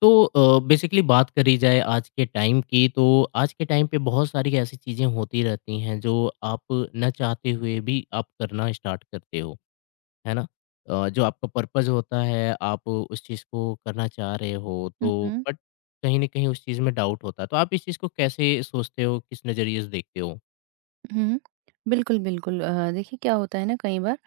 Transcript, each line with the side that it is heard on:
left: तो बेसिकली बात करी जाए आज के टाइम की तो आज के टाइम पे बहुत सारी ऐसी चीज़ें होती रहती हैं जो आप न चाहते हुए भी आप करना स्टार्ट करते हो, है ना? जो आपका पर्पस होता है आप उस चीज़ को करना चाह रहे हो
right: हुँ,
left: तो
right: हुँ।
left: बट कहीं न कहीं उस चीज़ में डाउट होता है। तो आप इस चीज़ को कैसे सोचते हो, किस नज़रिए से देखते हो?
right: हुँ, बिल्कुल, बिल्कुल देखिए क्या होता है ना कई बार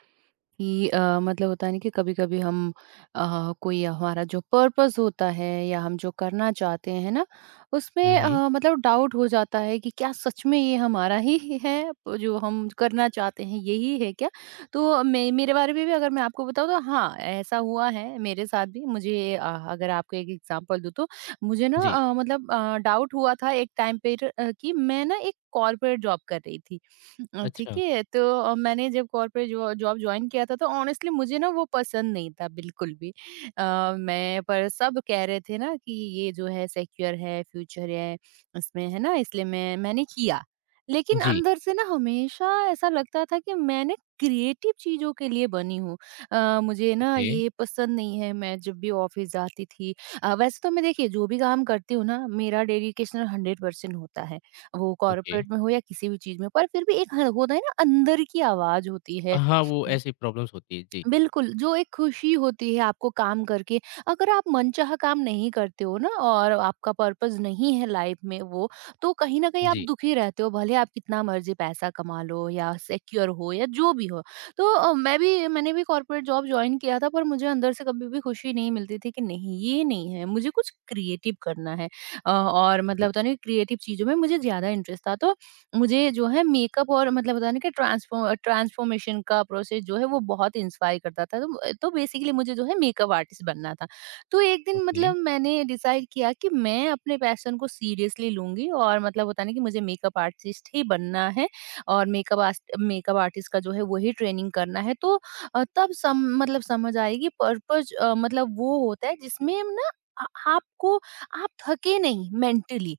right: कि मतलब होता है ना कि कभी-कभी हम कोई हमारा जो पर्पस होता है या हम जो करना चाहते हैं ना
left: हुँ,
right: उसमें
left: हुँ।
right: मतलब डाउट हो जाता है कि क्या सच में ये हमारा ही है जो हम करना चाहते हैं यही है क्या। तो मेरे बारे में भी अगर मैं आपको बताऊँ तो हाँ, ऐसा हुआ है मेरे साथ भी। मुझे अगर आपको एक एग्जांपल दूँ तो मुझे ना
left: जी,
right: मतलब डाउट हुआ था एक टाइम पे। कि मैं ना एक कॉर्पोरेट जॉब कर रही थी। ठीक
left: अच्छा।
right: है, तो मैंने जब कॉर्पोरेट जॉ जॉब जॉइन किया था, तो ऑनेस्टली मुझे ना वो पसंद नहीं था बिल्कुल भी। अ, मैं पर सब कह रहे थे ना कि ये जो है सिक्योर है, फ्यूचर है इसमें, है ना? इसलिए मैंने किया। लेकिन
left: जी,
right: अंदर से ना हमेशा ऐसा लगता था कि मैं ना क्रिएटिव चीज़ों के लिए बनी हूँ। मुझे ना
left: ओके,
right: ये पसंद नहीं है, मैं जब भी ऑफ़िस जाती थी वैसे तो मैं, देखिए, जो भी काम करती हूँ ना, मेरा डेडिकेशन 100% होता है। वो
left: ओके।
right: कॉर्पोरेट में हो या किसी भी चीज़ में, पर फिर भी एक ह होता है ना, अंदर की आवाज़ होती है।
left: हाँ, वो
right: उम,
left: ऐसी प्रॉब्लम्स होती है। जी,
right: बिल्कुल, जो एक खुशी होती है आपको काम करके। अगर आप मनचाहा काम नहीं करते हो ना और आपका पर्पस नहीं है लाइफ में वो, तो कहीं न कहीं आप
left: जी,
right: दुखी रहते हो, भले आप कितना मर्ज़ी पैसा कमा लो या सिक्योर हो या जो भी हो। तो मैंने भी कॉर्पोरेट जॉब जॉइन किया था, पर मुझे अंदर से कभी भी खुशी नहीं मिलती थी कि नहीं, ये नहीं है, मुझे कुछ क्रिएटिव करना है। और मतलब
left: जी,
right: होता है ना, क्रिएटिव चीज़ों में मुझे ज़्यादा इंटरेस्ट था, तो मुझे जो है मेकअप और मतलब होता है ना कि ट्रांसफॉर्मेशन का प्रोसेस जो है वो बहुत इंस्पायर करता था, तो बेसिकली मुझे जो है मेकअप आर्टिस्ट बनना था। तो एक दिन,
left: ओके।
right: मतलब, मैंने डिसाइड किया कि मैं अपने पैशन को सीरियसली लूंगी और मतलब होता है ना कि मुझे मेकअप आर्टिस्ट ही बनना है और मेकअप मेकअप आर्टिस्ट का जो है वही ट्रेनिंग करना है तो। तब सम मतलब समझ आएगी, पर्पज मतलब वो होता है जिसमें ना आ- आपको आप थके नहीं मेंटली,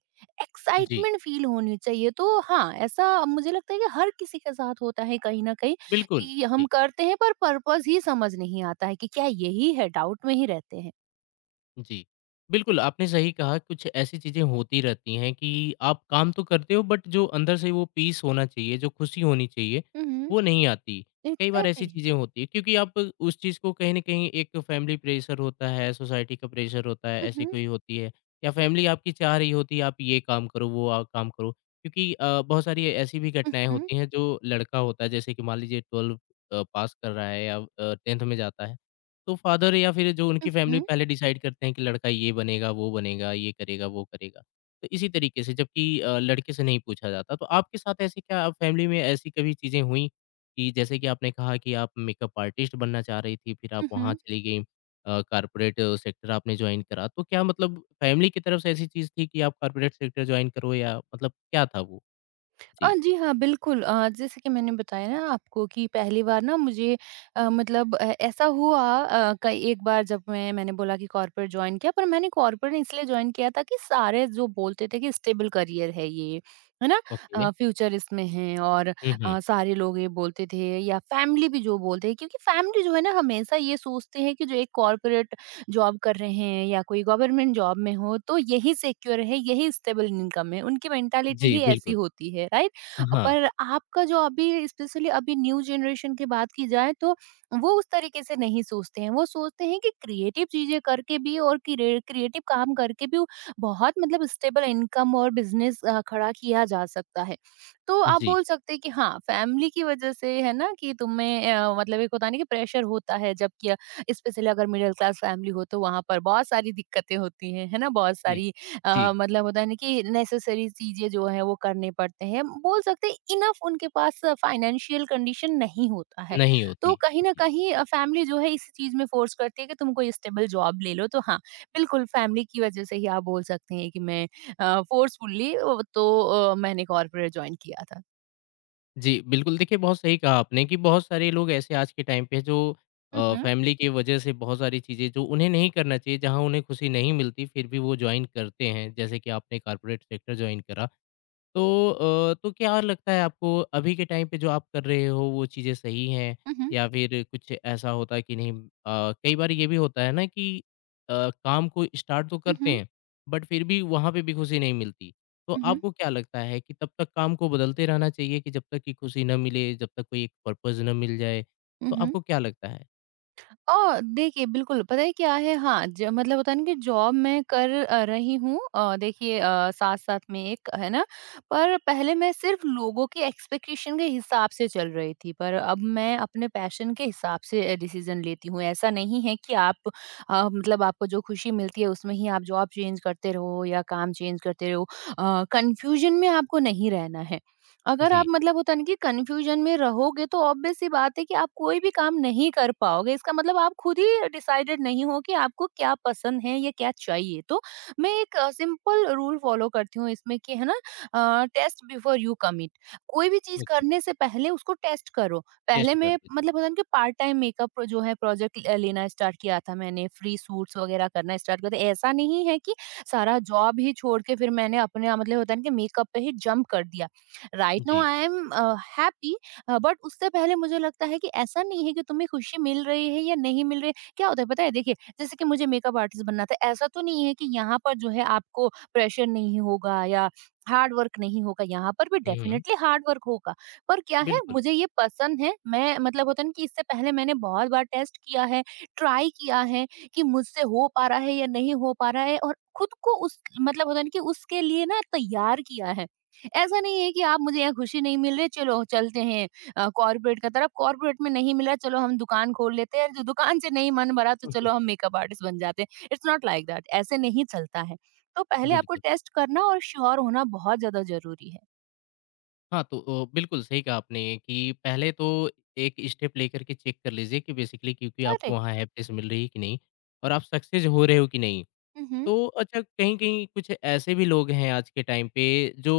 left: जी,
right: एक्साइटमेंट फील होनी चाहिए। तो हाँ, ऐसा मुझे लगता है कि हर किसी के साथ होता है कहीं न कहीं,
left: बिल्कुल।
right: कि हम
left: जी।
right: करते हैं पर पर्पज़ ही समझ नहीं आता है कि क्या यही है? डाउट में ही रहते हैं।
left: जी। बिल्कुल, आपने सही कहा कुछ ऐसी चीज़ें होती रहती हैं कि आप काम तो करते हो बट जो अंदर से वो पीस होना चाहिए, जो खुशी होनी चाहिए,
right: हुँ, हुँ।
left: वो नहीं आती। कई बार ऐसी
right: एग्ज़ैक्टली।
left: चीज़ें होती हैं क्योंकि आप उस चीज़ को कहीं न कहीं एक फैमिली प्रेशर होता है, सोसाइटी का प्रेशर होता है,
right: हुँ,
left: ऐसी
right: हुँ।
left: कोई होती है या फैमिली आपकी चाह रही होती है आप ये काम करो, वो आ काम करो। क्योंकि बहुत सारी ऐसी भी
right: हुँ,
left: घटनाएँ
right: हुँ।
left: होती हैं जो लड़का होता है जैसे कि मान लीजिए 12 पास कर रहा है या 10th में जाता है। तो फादर या फिर जो उनकी
right: हुँ,
left: फैमिली
right: हुँ।
left: पहले डिसाइड करते हैं कि लड़का ये बनेगा, वो बनेगा, ये करेगा, वो करेगा। तो इसी तरीके से जबकि लड़के से नहीं पूछा जाता। तो आपके साथ ऐसे क्या फैमिली में ऐसी कभी चीज़ें हुई कि जैसे कि आपने कहा कि आप मेकअप आर्टिस्ट बनना चाह रही थी, फिर आप
right: हुँ,
left: वहाँ
right: हुँ।
left: चली गई कॉर्पोरेट सेक्टर आपने जॉइन करा। तो क्या मतलब फैमिली की तरफ से ऐसी चीज़ थी कि आप कॉर्पोरेट सेक्टर जॉइन करो या मतलब क्या था वो? जी,
right: जी हाँ, बिल्कुल। जैसे कि मैंने बताया ना आपको, कि पहली बार ना मुझे मतलब ऐसा हुआ कई एक बार, जब मैंने बोला कि कॉर्पोरेट जॉइन किया। पर मैंने कॉर्पोरेट इसलिए जॉइन किया था कि सारे जो बोलते थे कि स्टेबल करियर है ये, है ना?
left: ओके।
right: फ्यूचर इसमें है, और
left: हुँ, हुँ।
right: सारे लोग ये बोलते थे या फैमिली भी जो बोलते हैं, क्योंकि फैमिली जो है ना हमेशा ये सोचते हैं कि जो एक कॉर्पोरेट जॉब कर रहे हैं या कोई गवर्नमेंट जॉब में हो, तो यही सिक्योर है, यही स्टेबल इनकम है, उनकी मेंटालिटी
left: जी,
right: ही ऐसी
left: बिल्कुल।
right: होती है, राइट?
left: हाँ,
right: पर आपका जो अभी, स्पेशली अभी न्यू जनरेशन की बात की जाए तो, वो उस तरीके से नहीं सोचते हैं। वो सोचते हैं कि क्रिएटिव चीजें करके भी और क्रिएटिव काम करके भी बहुत, मतलब, स्टेबल इनकम और बिजनेस खड़ा किया जा सकता है। तो आप
left: जी,
right: बोल सकते हैं कि हाँ, फैमिली की वजह से है ना कि तुम्हें मतलब एक होता नहीं कि प्रेशर होता है, जबकि स्पेशली अगर मिडिल क्लास फैमिली हो तो वहां पर बहुत सारी दिक्कतें होती हैं, है ना, बहुत
left: जी,
right: सारी
left: जी।
right: मतलब होता है ना कि नेसेसरी चीजें जो है वो करने पड़ते हैं, बोल सकते हैं इनफ उनके पास फाइनेंशियल कंडीशन नहीं होता है।
left: नहीं
right: तो
left: होती।
right: कहीं ना
left: जी।
right: कहीं फैमिली जो है इस चीज में फोर्स करती है कि तुम कोई स्टेबल जॉब ले लो, तो हाँ, बिल्कुल फैमिली की वजह से ही आप बोल सकते हैं कि मैं फोर्सफुल्ली, तो मैंने कॉर्पोरेट ज्वाइन किया था।
left: जी, बिल्कुल, देखिए बहुत सही कहा आपने कि बहुत सारे लोग ऐसे आज के टाइम पे जो
right: हम्म।
left: फैमिली की वजह से बहुत सारी चीज़ें जो उन्हें नहीं करना चाहिए, जहाँ उन्हें खुशी नहीं मिलती, फिर भी वो जॉइन करते हैं। जैसे कि आपने कॉर्पोरेट सेक्टर जॉइन करा। तो तो क्या लगता है आपको अभी के टाइम पे जो आप कर रहे हो वो चीज़ें सही हैं
right: हम्म।
left: या फिर कुछ ऐसा होता है कि नहीं कई बार ये भी होता है ना कि काम को स्टार्ट तो करते
right: हम्म।
left: हैं बट फिर भी वहाँ पे भी खुशी नहीं मिलती। तो
right: हम्म।
left: आपको क्या लगता है कि तब तक काम को बदलते रहना चाहिए कि जब तक कि खुशी ना मिले, जब तक कोई एक पर्पज़ ना मिल जाए? तो
right: हम्म।
left: आपको क्या लगता है?
right: ओह! देखिए, बिल्कुल, पता है क्या है, हाँ, ज मतलब होता है ना कि जॉब मैं कर रही हूँ, देखिए, साथ-साथ में एक है ना, पर पहले मैं सिर्फ़ लोगों के एक्सपेक्टेशन के हिसाब से चल रही थी, पर अब मैं अपने पैशन के हिसाब से डिसीज़न लेती हूँ। ऐसा नहीं है कि आप मतलब आपको जो खुशी मिलती है, उसमें ही आप जॉब चेंज करते रहो या काम चेंज करते रहो। कन्फ्यूज़न में आपको नहीं रहना है। अगर आप,
left: जी,
right: मतलब होता है ना कि, कन्फ्यूजन में रहोगे, तो ऑब्वियस सी बात है कि आप कोई भी काम नहीं कर पाओगे। इसका मतलब आप खुद ही डिसाइडेड नहीं हो कि आपको क्या पसंद है या क्या चाहिए। तो मैं एक सिंपल रूल फ़ॉलो करती हूँ इसमें, कि है ना, टेस्ट बिफोर यू कमिट। कोई भी चीज़
left: ओके,
right: करने से पहले उसको टेस्ट करो।
left: टेस्ट
right: पहले
left: कर
right: मैं,
left: लीजिए।
right: मतलब होता है ना कि, पार्ट टाइम मेकअप जो है प्रोजेक्ट लेना स्टार्ट किया था मैंने, फ्री सूट्स वग़ैरह करना स्टार्ट किया था। ऐसा नहीं है कि सारा जॉब ही छोड़ के फिर मैंने अपने, मतलब होता है ना कि, मेकअप पे ही जंप कर दिया। राइट नाउ
left: जी,
right: आई एम हैप्पी, बट उससे पहले मुझे लगता है कि ऐसा नहीं है कि तुम्हें खुशी मिल रही है या नहीं मिल रही है। क्या होता है, पता है, देखिए, जैसे कि मुझे मेकअप आर्टिस्ट बनना था, ऐसा तो नहीं है कि यहाँ पर जो है आपको प्रेशर नहीं होगा या हार्ड वर्क नहीं होगा, यहाँ पर भी
left: हुँ, हुँ,
right: डेफिनेटली हार्ड वर्क होगा। पर क्या है,
left: बिल्कुल,
right: मुझे ये पसंद है। मैं, मतलब होता है ना कि, इससे पहले मैंने बहुत बार टेस्ट किया है, ट्राई किया है, कि मुझसे हो पा रहा है या नहीं हो पा रहा है, और खुद को उस, मतलब होता है ना कि, उसके लिए ना तैयार किया है। ऐसा नहीं है कि आप, मुझे यहाँ खुशी नहीं मिल रही, चलो चलते हैं कॉर्पोरेट की तरफ, कॉर्पोरेट में नहीं मिला, चलो हम दुकान खोल लेते हैं, जो दुकान से नहीं मन भरा तो चलो हम मेकअप आर्टिस्ट बन जाते हैं। इट्स नॉट लाइक दैट, ऐसे नहीं चलता है। तो पहले आपको
left: बिल्कुल।
right: टेस्ट करना और श्योर होना बहुत ज्यादा जरूरी है।
left: हाँ, तो बिल्कुल सही कहा आपने कि पहले तो एक स्टेप लेकर के चेक कर लीजिए कि बेसिकली क्योंकि आपको
right: करेक्ट।
left: वहाँ हैप्पीनेस मिल रही है कि नहीं और आप सक्सेस हो रहे हो कि नहीं।
right: हम्म।
left: तो अच्छा कहीं-कहीं कुछ ऐसे भी लोग हैं आज के टाइम पे जो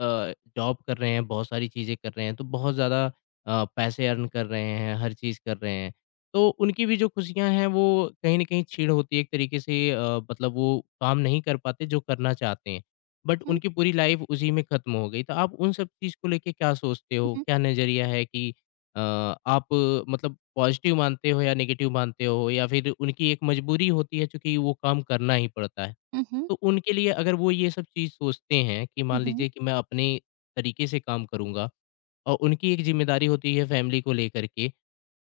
left: जॉब कर रहे हैं, बहुत सारी चीज़ें कर रहे हैं, तो बहुत ज़्यादा पैसे अर्न कर रहे हैं, हर चीज़ कर रहे हैं। तो उनकी भी जो खुशियाँ हैं वो कहीं न कहीं छीड़ होती है एक तरीके से मतलब वो काम नहीं कर पाते जो करना चाहते हैं। But
right: hmm.
left: उनकी पूरी लाइफ़ उसी में खत्म हो गई। तो आप उन सब चीज़ को लेके क्या सोचते हो?
right: हम्म।
left: क्या नज़रिया है कि अ, आप मतलब पॉजिटिव मानते हो या नेगेटिव मानते हो या फिर उनकी एक मजबूरी होती है चूँकि वो काम करना ही पड़ता है।
right: हम्म।
left: तो उनके लिए अगर वो ये सब चीज़ सोचते हैं कि मान
right: हम्म।
left: लीजिए कि मैं अपने तरीके से काम करूँगा और उनकी एक ज़िम्मेदारी होती है फैमिली को लेकर के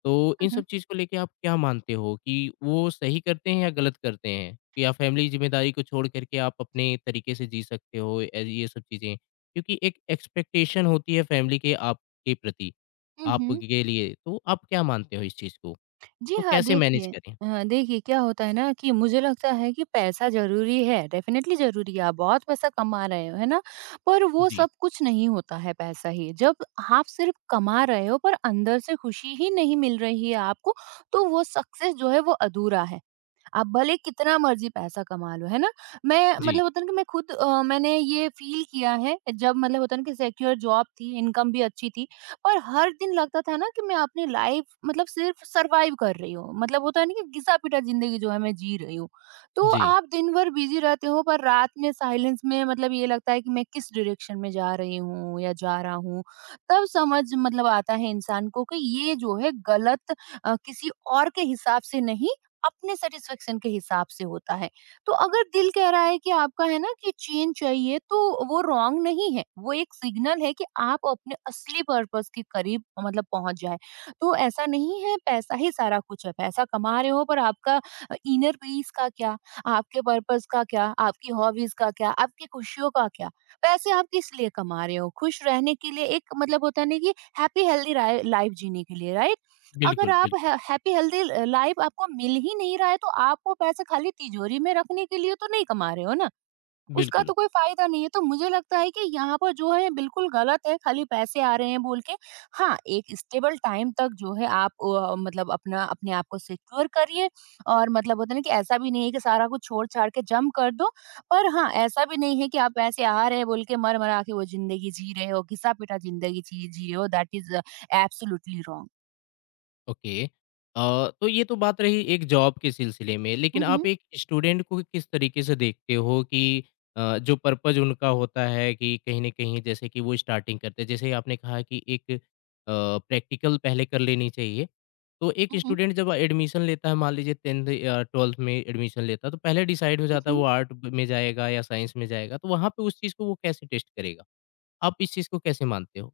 left: तो इन
right: हम्म।
left: सब चीज़ को लेके आप क्या मानते हो कि वो सही करते हैं या गलत करते हैं? या फैमिली ज़िम्मेदारी को छोड़ कर के आप अपने तरीके से जी सकते हो ये सब चीज़ें? क्योंकि एक एक्सपेक्टेशन होती है फैमिली के आपके प्रति,
right: हम्म।
left: आपके लिए, तो आप क्या मानते हो इस चीज़ को?
right: जी
left: तो
right: हाँ,
left: कैसे मैनेज
right: देखिए,
left: करें?
right: अ, देखिए क्या होता है ना, कि मुझे लगता है कि पैसा ज़रूरी है, डेफ़िनेटली ज़रूरी है, आप बहुत पैसा कमा रहे हो, है ना? पर वो
left: जी,
right: सब कुछ नहीं होता है पैसा ही, जब आप सिर्फ़ कमा रहे हो पर अंदर से खुशी ही नहीं मिल रही है आपको, तो वो सक्सेस जो है वो अधूरा है। आप भले कितना मर्ज़ी पैसा कमा लो, है ना? मैं,
left: जी,
right: मतलब होता है ना कि, मैं खुद, मैंने ये फ़ील किया है जब, मतलब होता है ना कि, सिक्योर जॉब थी, इनकम भी अच्छी थी, और हर दिन लगता था ना कि मैं अपनी लाइफ़, मतलब, सिर्फ़ सर्वाइव कर रही हूँ। मतलब होता है ना कि घिसा-पिटा ज़िंदगी जो है मैं जी रही हूँ। तो
left: जी।
right: आप दिन भर बिज़ी रहते हो पर रात में साइलेंस में, मतलब, ये लगता है कि मैं किस डायरेक्शन में जा रही हूँ या जा रहा हूँ, तब समझ, मतलब, आता है इंसान को कि ये जो है गलत, किसी और के हिसाब से नहीं, अपने सेटिस्फेक्शन के हिसाब से होता है। तो अगर दिल कह रहा है कि आपका, है ना कि, चेंज चाहिए, तो वो रॉन्ग नहीं है, वो एक सिग्नल है कि आप अपने असली पर्पस के करीब, मतलब, पहुंच जाए। तो ऐसा नहीं है पैसा ही सारा कुछ है, पैसा कमा रहे हो पर आपका इनर पीस का क्या, आपके पर्पस का क्या, आपकी हॉबीज का क्या, आपकी खुशियों का क्या? पैसे आप किस लिए कमा रहे हो? खुश रहने के लिए, एक, मतलब, होता नहीं कि हैप्पी हेल्दी लाइफ जीने के लिए, राइट? अगर
left: बिल्कुल, बिल्कुल,
right: हैप्पी हेल्दी लाइफ आपको मिल ही नहीं रहा है, तो आप वो पैसे खाली तिजोरी में रखने के लिए तो नहीं कमा रहे हो ना। उसका
left: बिल्कुल।
right: तो कोई फायदा नहीं है। तो मुझे लगता है कि यहाँ पर जो है बिल्कुल गलत है, खाली पैसे आ रहे हैं बोल के। हाँ, एक स्टेबल टाइम तक जो है आप, मतलब, अपना अपने आप को सिक्योर करिए, और, मतलब होता है ना कि, ऐसा भी नहीं है कि सारा कुछ छोड़ छाड़ के जम कर दो। पर हाँ, ऐसा भी नहीं है कि आप पैसे आ रहे हैं बोल के मर मरा के वो जिंदगी जी रहे हो, घिसा पिटा जिंदगी जी जी रहे हो। दैट इज एब्सोल्युटली
left: ओके तो ये तो बात रही एक जॉब के सिलसिले में, लेकिन आप
right: रॉन्ग।
left: एक स्टूडेंट को किस तरीके से देखते हो कि जो पर्पज़ उनका होता है कि कहीं न कहीं जैसे कि वो स्टार्टिंग करते हैं, जैसे आपने कहा कि एक प्रैक्टिकल पहले कर लेनी चाहिए। तो एक स्टूडेंट जब एडमिशन लेता है, मान लीजिए 10th या 12th में एडमिशन लेता है, तो पहले डिसाइड हो जाता है वो
right: हुँ।
left: आर्ट में जाएगा या साइंस में जाएगा, तो वहाँ पे उस चीज़ को वो कैसे टेस्ट करेगा? आप इस चीज़ को कैसे मानते हो?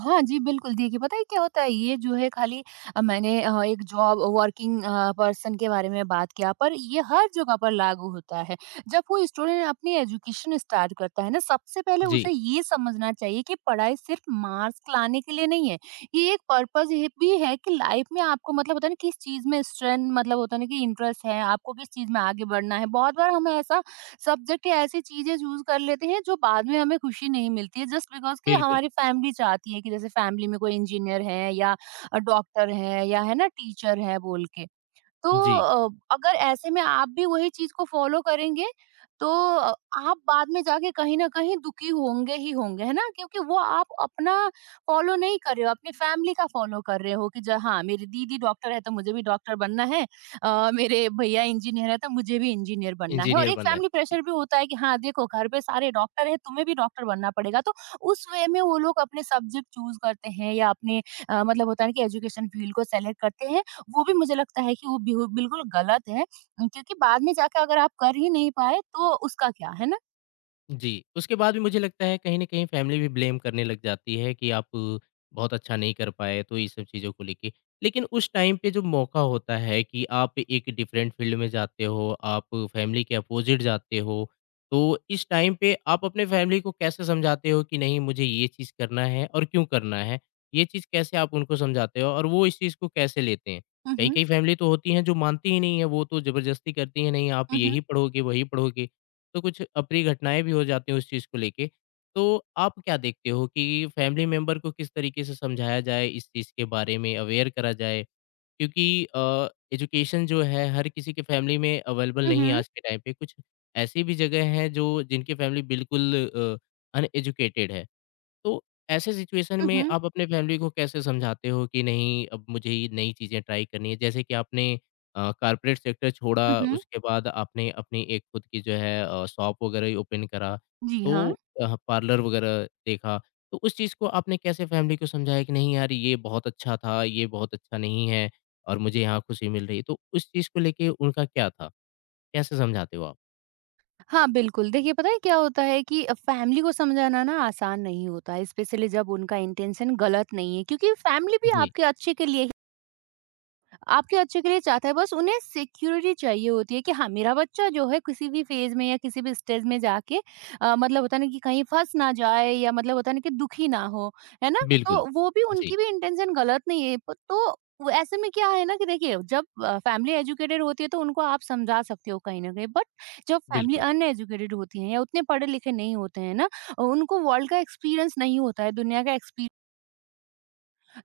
right: हाँ जी, बिल्कुल, देखिए, पता है क्या होता है ये जो है खाली मैंने एक जॉब वर्किंग पर्सन के बारे में बात किया, पर ये हर जगह पर लागू होता है। जब कोई स्टूडेंट अपनी एजुकेशन स्टार्ट करता है ना, सबसे पहले
left: जी,
right: उसे ये समझना चाहिए कि पढ़ाई सिर्फ मार्क्स लाने के लिए नहीं है। ये एक पर्पज़ ये भी है कि लाइफ में आपको, मतलब होता है ना, किस चीज़ में स्ट्रेंथ, मतलब होता है ना कि इंटरेस्ट है, आपको किस चीज़ में आगे बढ़ना है। बहुत बार हमें ऐसा सब्जेक्ट या ऐसी चीजें चूज कर लेते हैं जो बाद में हमें खुशी नहीं मिलती है, जस्ट बिकॉज कि
left: बिल्कुल।
right: हमारी फैमिली चाहती है कि जैसे फैमिली में कोई इंजीनियर है या डॉक्टर है या है ना, टीचर है बोल के। तो
left: जी,
right: अगर ऐसे में आप भी वही चीज़ को फॉलो करेंगे तो अ, आप बाद में जाके कहीं न कहीं दुखी होंगे ही होंगे, है ना? क्योंकि वो आप अपना फॉलो नहीं कर रहे हो, अपनी फैमिली का फॉलो कर रहे हो कि ज हाँ, मेरी दीदी डॉक्टर है तो मुझे भी डॉक्टर बनना है, मेरे भैया इंजीनियर है तो मुझे भी इंजीनियर बनना है। और
left: इंजीनियर
right: एक
left: बनना
right: फैमिली
left: है।
right: प्रेशर भी होता है कि हाँ, देखो घर पे सारे डॉक्टर हैं, तुम्हें भी डॉक्टर बनना पड़ेगा। तो उस वे में वो लोग अपने सब्जेक्ट चूज़ करते हैं या अपने मतलब होता है ना कि एजुकेशन फ़ील्ड को सेलेक्ट करते हैं। वो भी मुझे लगता है कि वो बिहु बिल्कुल गलत है, क्योंकि बाद में जाके अगर आप कर ही नहीं पाए तो उसका क्या, है ना?
left: जी, उसके बाद भी मुझे लगता है कहीं न कहीं फैमिली भी ब्लेम करने लग जाती है कि आप बहुत अच्छा नहीं कर पाए, तो ये सब चीज़ों को लेके। लेकिन उस टाइम पे जो मौका होता है कि आप एक डिफरेंट फ़ील्ड में जाते हो, आप फैमिली के अपोज़िट जाते हो, तो इस टाइम पे आप अपने फैमिली को कैसे समझाते हो कि नहीं मुझे ये चीज़ करना है और क्यों करना है? ये चीज़ कैसे आप उनको समझाते हो और वो इस चीज़ को कैसे लेते हैं?
right: उहुँ।
left: कई-कई फैमिली तो होती हैं जो मानती ही नहीं है, वो तो ज़बरदस्ती करती है, नहीं आप
right: उहुँ।
left: यही पढ़ोगे, वही पढ़ोगे। तो कुछ अप्रिय घटनाएँ भी हो जाती हैं उस चीज़ को लेके। तो आप क्या देखते हो कि फैमिली मेंबर को किस तरीके से समझाया जाए इस चीज़ के बारे में, अवेयर करा जाए? क्योंकि एजुकेशन जो है हर किसी के फैमिली में अवेलेबल नहीं है
right: उहुँ।
left: आज के टाइम पे। कुछ ऐसी भी जगह हैं जो जिनकी फैमिली बिल्कुल अनएजुकेटेड है। तो ऐसे सिचुएशन में
right: उहुँ।
left: आप अपने फैमिली को कैसे समझाते हो कि नहीं अब मुझे ये नई चीज़ें ट्राई करनी है? जैसे कि आपने कॉर्पोरेट सेक्टर छोड़ा
right: उहुँ।
left: उसके बाद आपने अपनी एक खुद की जो है शॉप वगैरह ही ओपन करा,
right: जी, हाँ।
left: तो पार्लर वगैरह देखा, तो उस चीज़ को आपने कैसे फैमिली को समझाया कि नहीं यार ये बहुत अच्छा था, ये बहुत अच्छा नहीं है और मुझे यहाँ खुशी मिल रही है? तो उस चीज़ को लेके उनका क्या था? कैसे समझाते हो आप?
right: हाँ, बिल्कुल। देखिए, पता है क्या होता है कि फैमिली को समझाना ना आसान नहीं होता है, स्पेशली जब उनका इंटेंशन गलत नहीं है, क्योंकि फैमिली भी
left: जी,
right: आपके अच्छे के लिए आपके अच्छे के लिए चाहता है। बस उन्हें सिक्योरिटी चाहिए होती है कि हाँ, मेरा बच्चा जो है किसी भी फ़ेज़ में या किसी भी स्टेज में जाके मतलब होता है ना कि कहीं फँस ना जाए, या मतलब होता है ना कि दुखी ना हो, है ना?
left: बिल्कुल।
right: तो वो भी,
left: जी,
right: उनकी भी इंटेंशन गलत नहीं है। प तो वो ऐसे में क्या है ना कि देखिए, जब फैमिली एजुकेटेड होती है तो उनको आप समझा सकते हो कहीं न कहीं, बट जब फैमिली
left: बिल्कुल।
right: अनएजुकेटेड होती है या उतने पढ़े-लिखे नहीं होते हैं ना, उनको वर्ल्ड का एक्सपीरियंस नहीं होता है,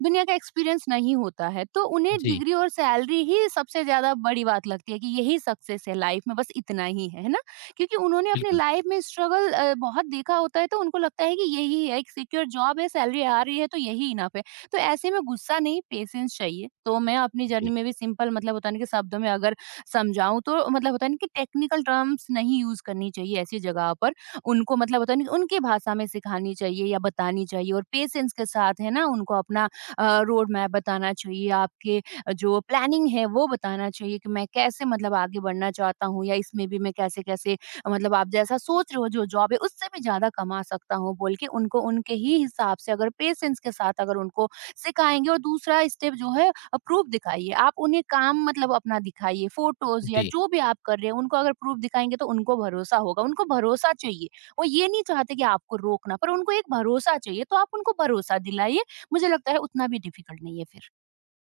right: दुनिया का एक्सपीरियंस नहीं होता है, तो उन्हें
left: जी,
right: डिग्री और सैलरी ही सबसे ज्यादा बड़ी बात लगती है कि यही सक्सेस है लाइफ में, बस इतना ही है ना। क्योंकि उन्होंने अपने
left: बिल्कुल।
right: लाइफ में स्ट्रगल बहुत देखा होता है, तो उनको लगता है कि यही है, एक सिक्योर जॉब है, सैलरी आ रही है, तो यही इनफ है। तो ऐसे में गुस्सा नहीं, पेशेंस चाहिए। तो मैं अपनी जर्नी
left: जी,
right: में भी सिंपल मतलब, होता नहीं कि शब्दों में अगर समझाऊं, तो मतलब होता नहीं कि टेक्निकल टर्म्स नहीं यूज करनी चाहिए ऐसी जगह पर। उनको मतलब होता नहीं कि उनकी भाषा में सिखानी चाहिए या बतानी चाहिए, और पेशेंस के साथ, है ना, उनको अपना रोड मैप बताना चाहिए, आपके जो प्लानिंग है वो बताना चाहिए कि मैं कैसे, मतलब आगे बढ़ना चाहता हूँ, या इसमें भी मैं कैसे-कैसे, मतलब आप जैसा सोच रहे हो जो जॉब है उससे भी ज़्यादा कमा सकता हूँ, बोल के उनको उनके ही हिसाब से अगर पेशेंस के साथ अगर उनको सिखाएँगे। और दूसरा स्टेप जो है, प्रूफ दिखाइए। आप उन्हें काम मतलब अपना दिखाइए, फोटोज़ या
left: जी।
right: जो भी आप कर रहे हो, उनको अगर प्रूफ दिखाएँगे तो उनको भरोसा होगा, उनको भरोसा चाहिए। वो ये नहीं चाहते कि आपको रोकना, पर उनको एक भरोसा चाहिए, तो आप उनको भरोसा दिलाइए। मुझे लगता है उतना भी डिफिकल्ट नहीं है फिर।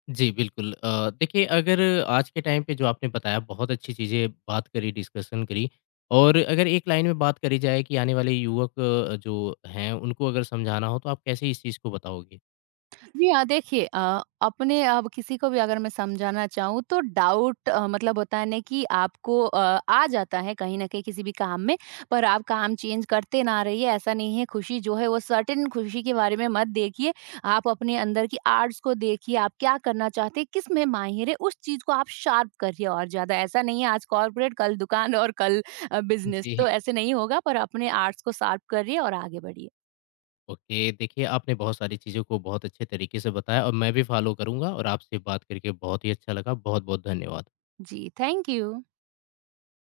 left: जी, बिल्कुल देखिए अगर आज के टाइम पे जो आपने बताया बहुत अच्छी चीज़ें बात करी, डिस्कशन करी और अगर एक लाइन में बात करी जाए कि आने वाले युवक जो हैं उनको अगर समझाना हो तो आप कैसे इस चीज़ को बताओगे?
right: जी हाँ, देखिए, अपने अब किसी को भी अगर मैं समझाना चाहूँ तो डाउट, मतलब होता है ना कि आपको आ जाता है कहीं न कहीं किसी भी काम में, पर आप काम चेंज करते ना रहिए, ऐसा नहीं है। खुशी जो है वो सर्टेन खुशी के बारे में मत देखिए, आप अपने अंदर की आर्ट्स को देखिए, आप क्या करना चाहते हैं, किसमें माहिर है, उस चीज़ को आप शार्प करिए और ज़्यादा। ऐसा नहीं है आज कॉर्पोरेट, कल दुकान और कल बिज़नेस,
left: जी।
right: तो ऐसे नहीं होगा, पर अपने आर्ट्स को शार्प करिए और आगे बढ़िए।
left: ओके, देखिए आपने बहुत सारी चीज़ों को बहुत अच्छे तरीके से बताया और मैं भी फ़ॉलो करूँगा और आपसे बात करके बहुत ही अच्छा लगा। बहुत-बहुत धन्यवाद।
right: जी, थैंक यू।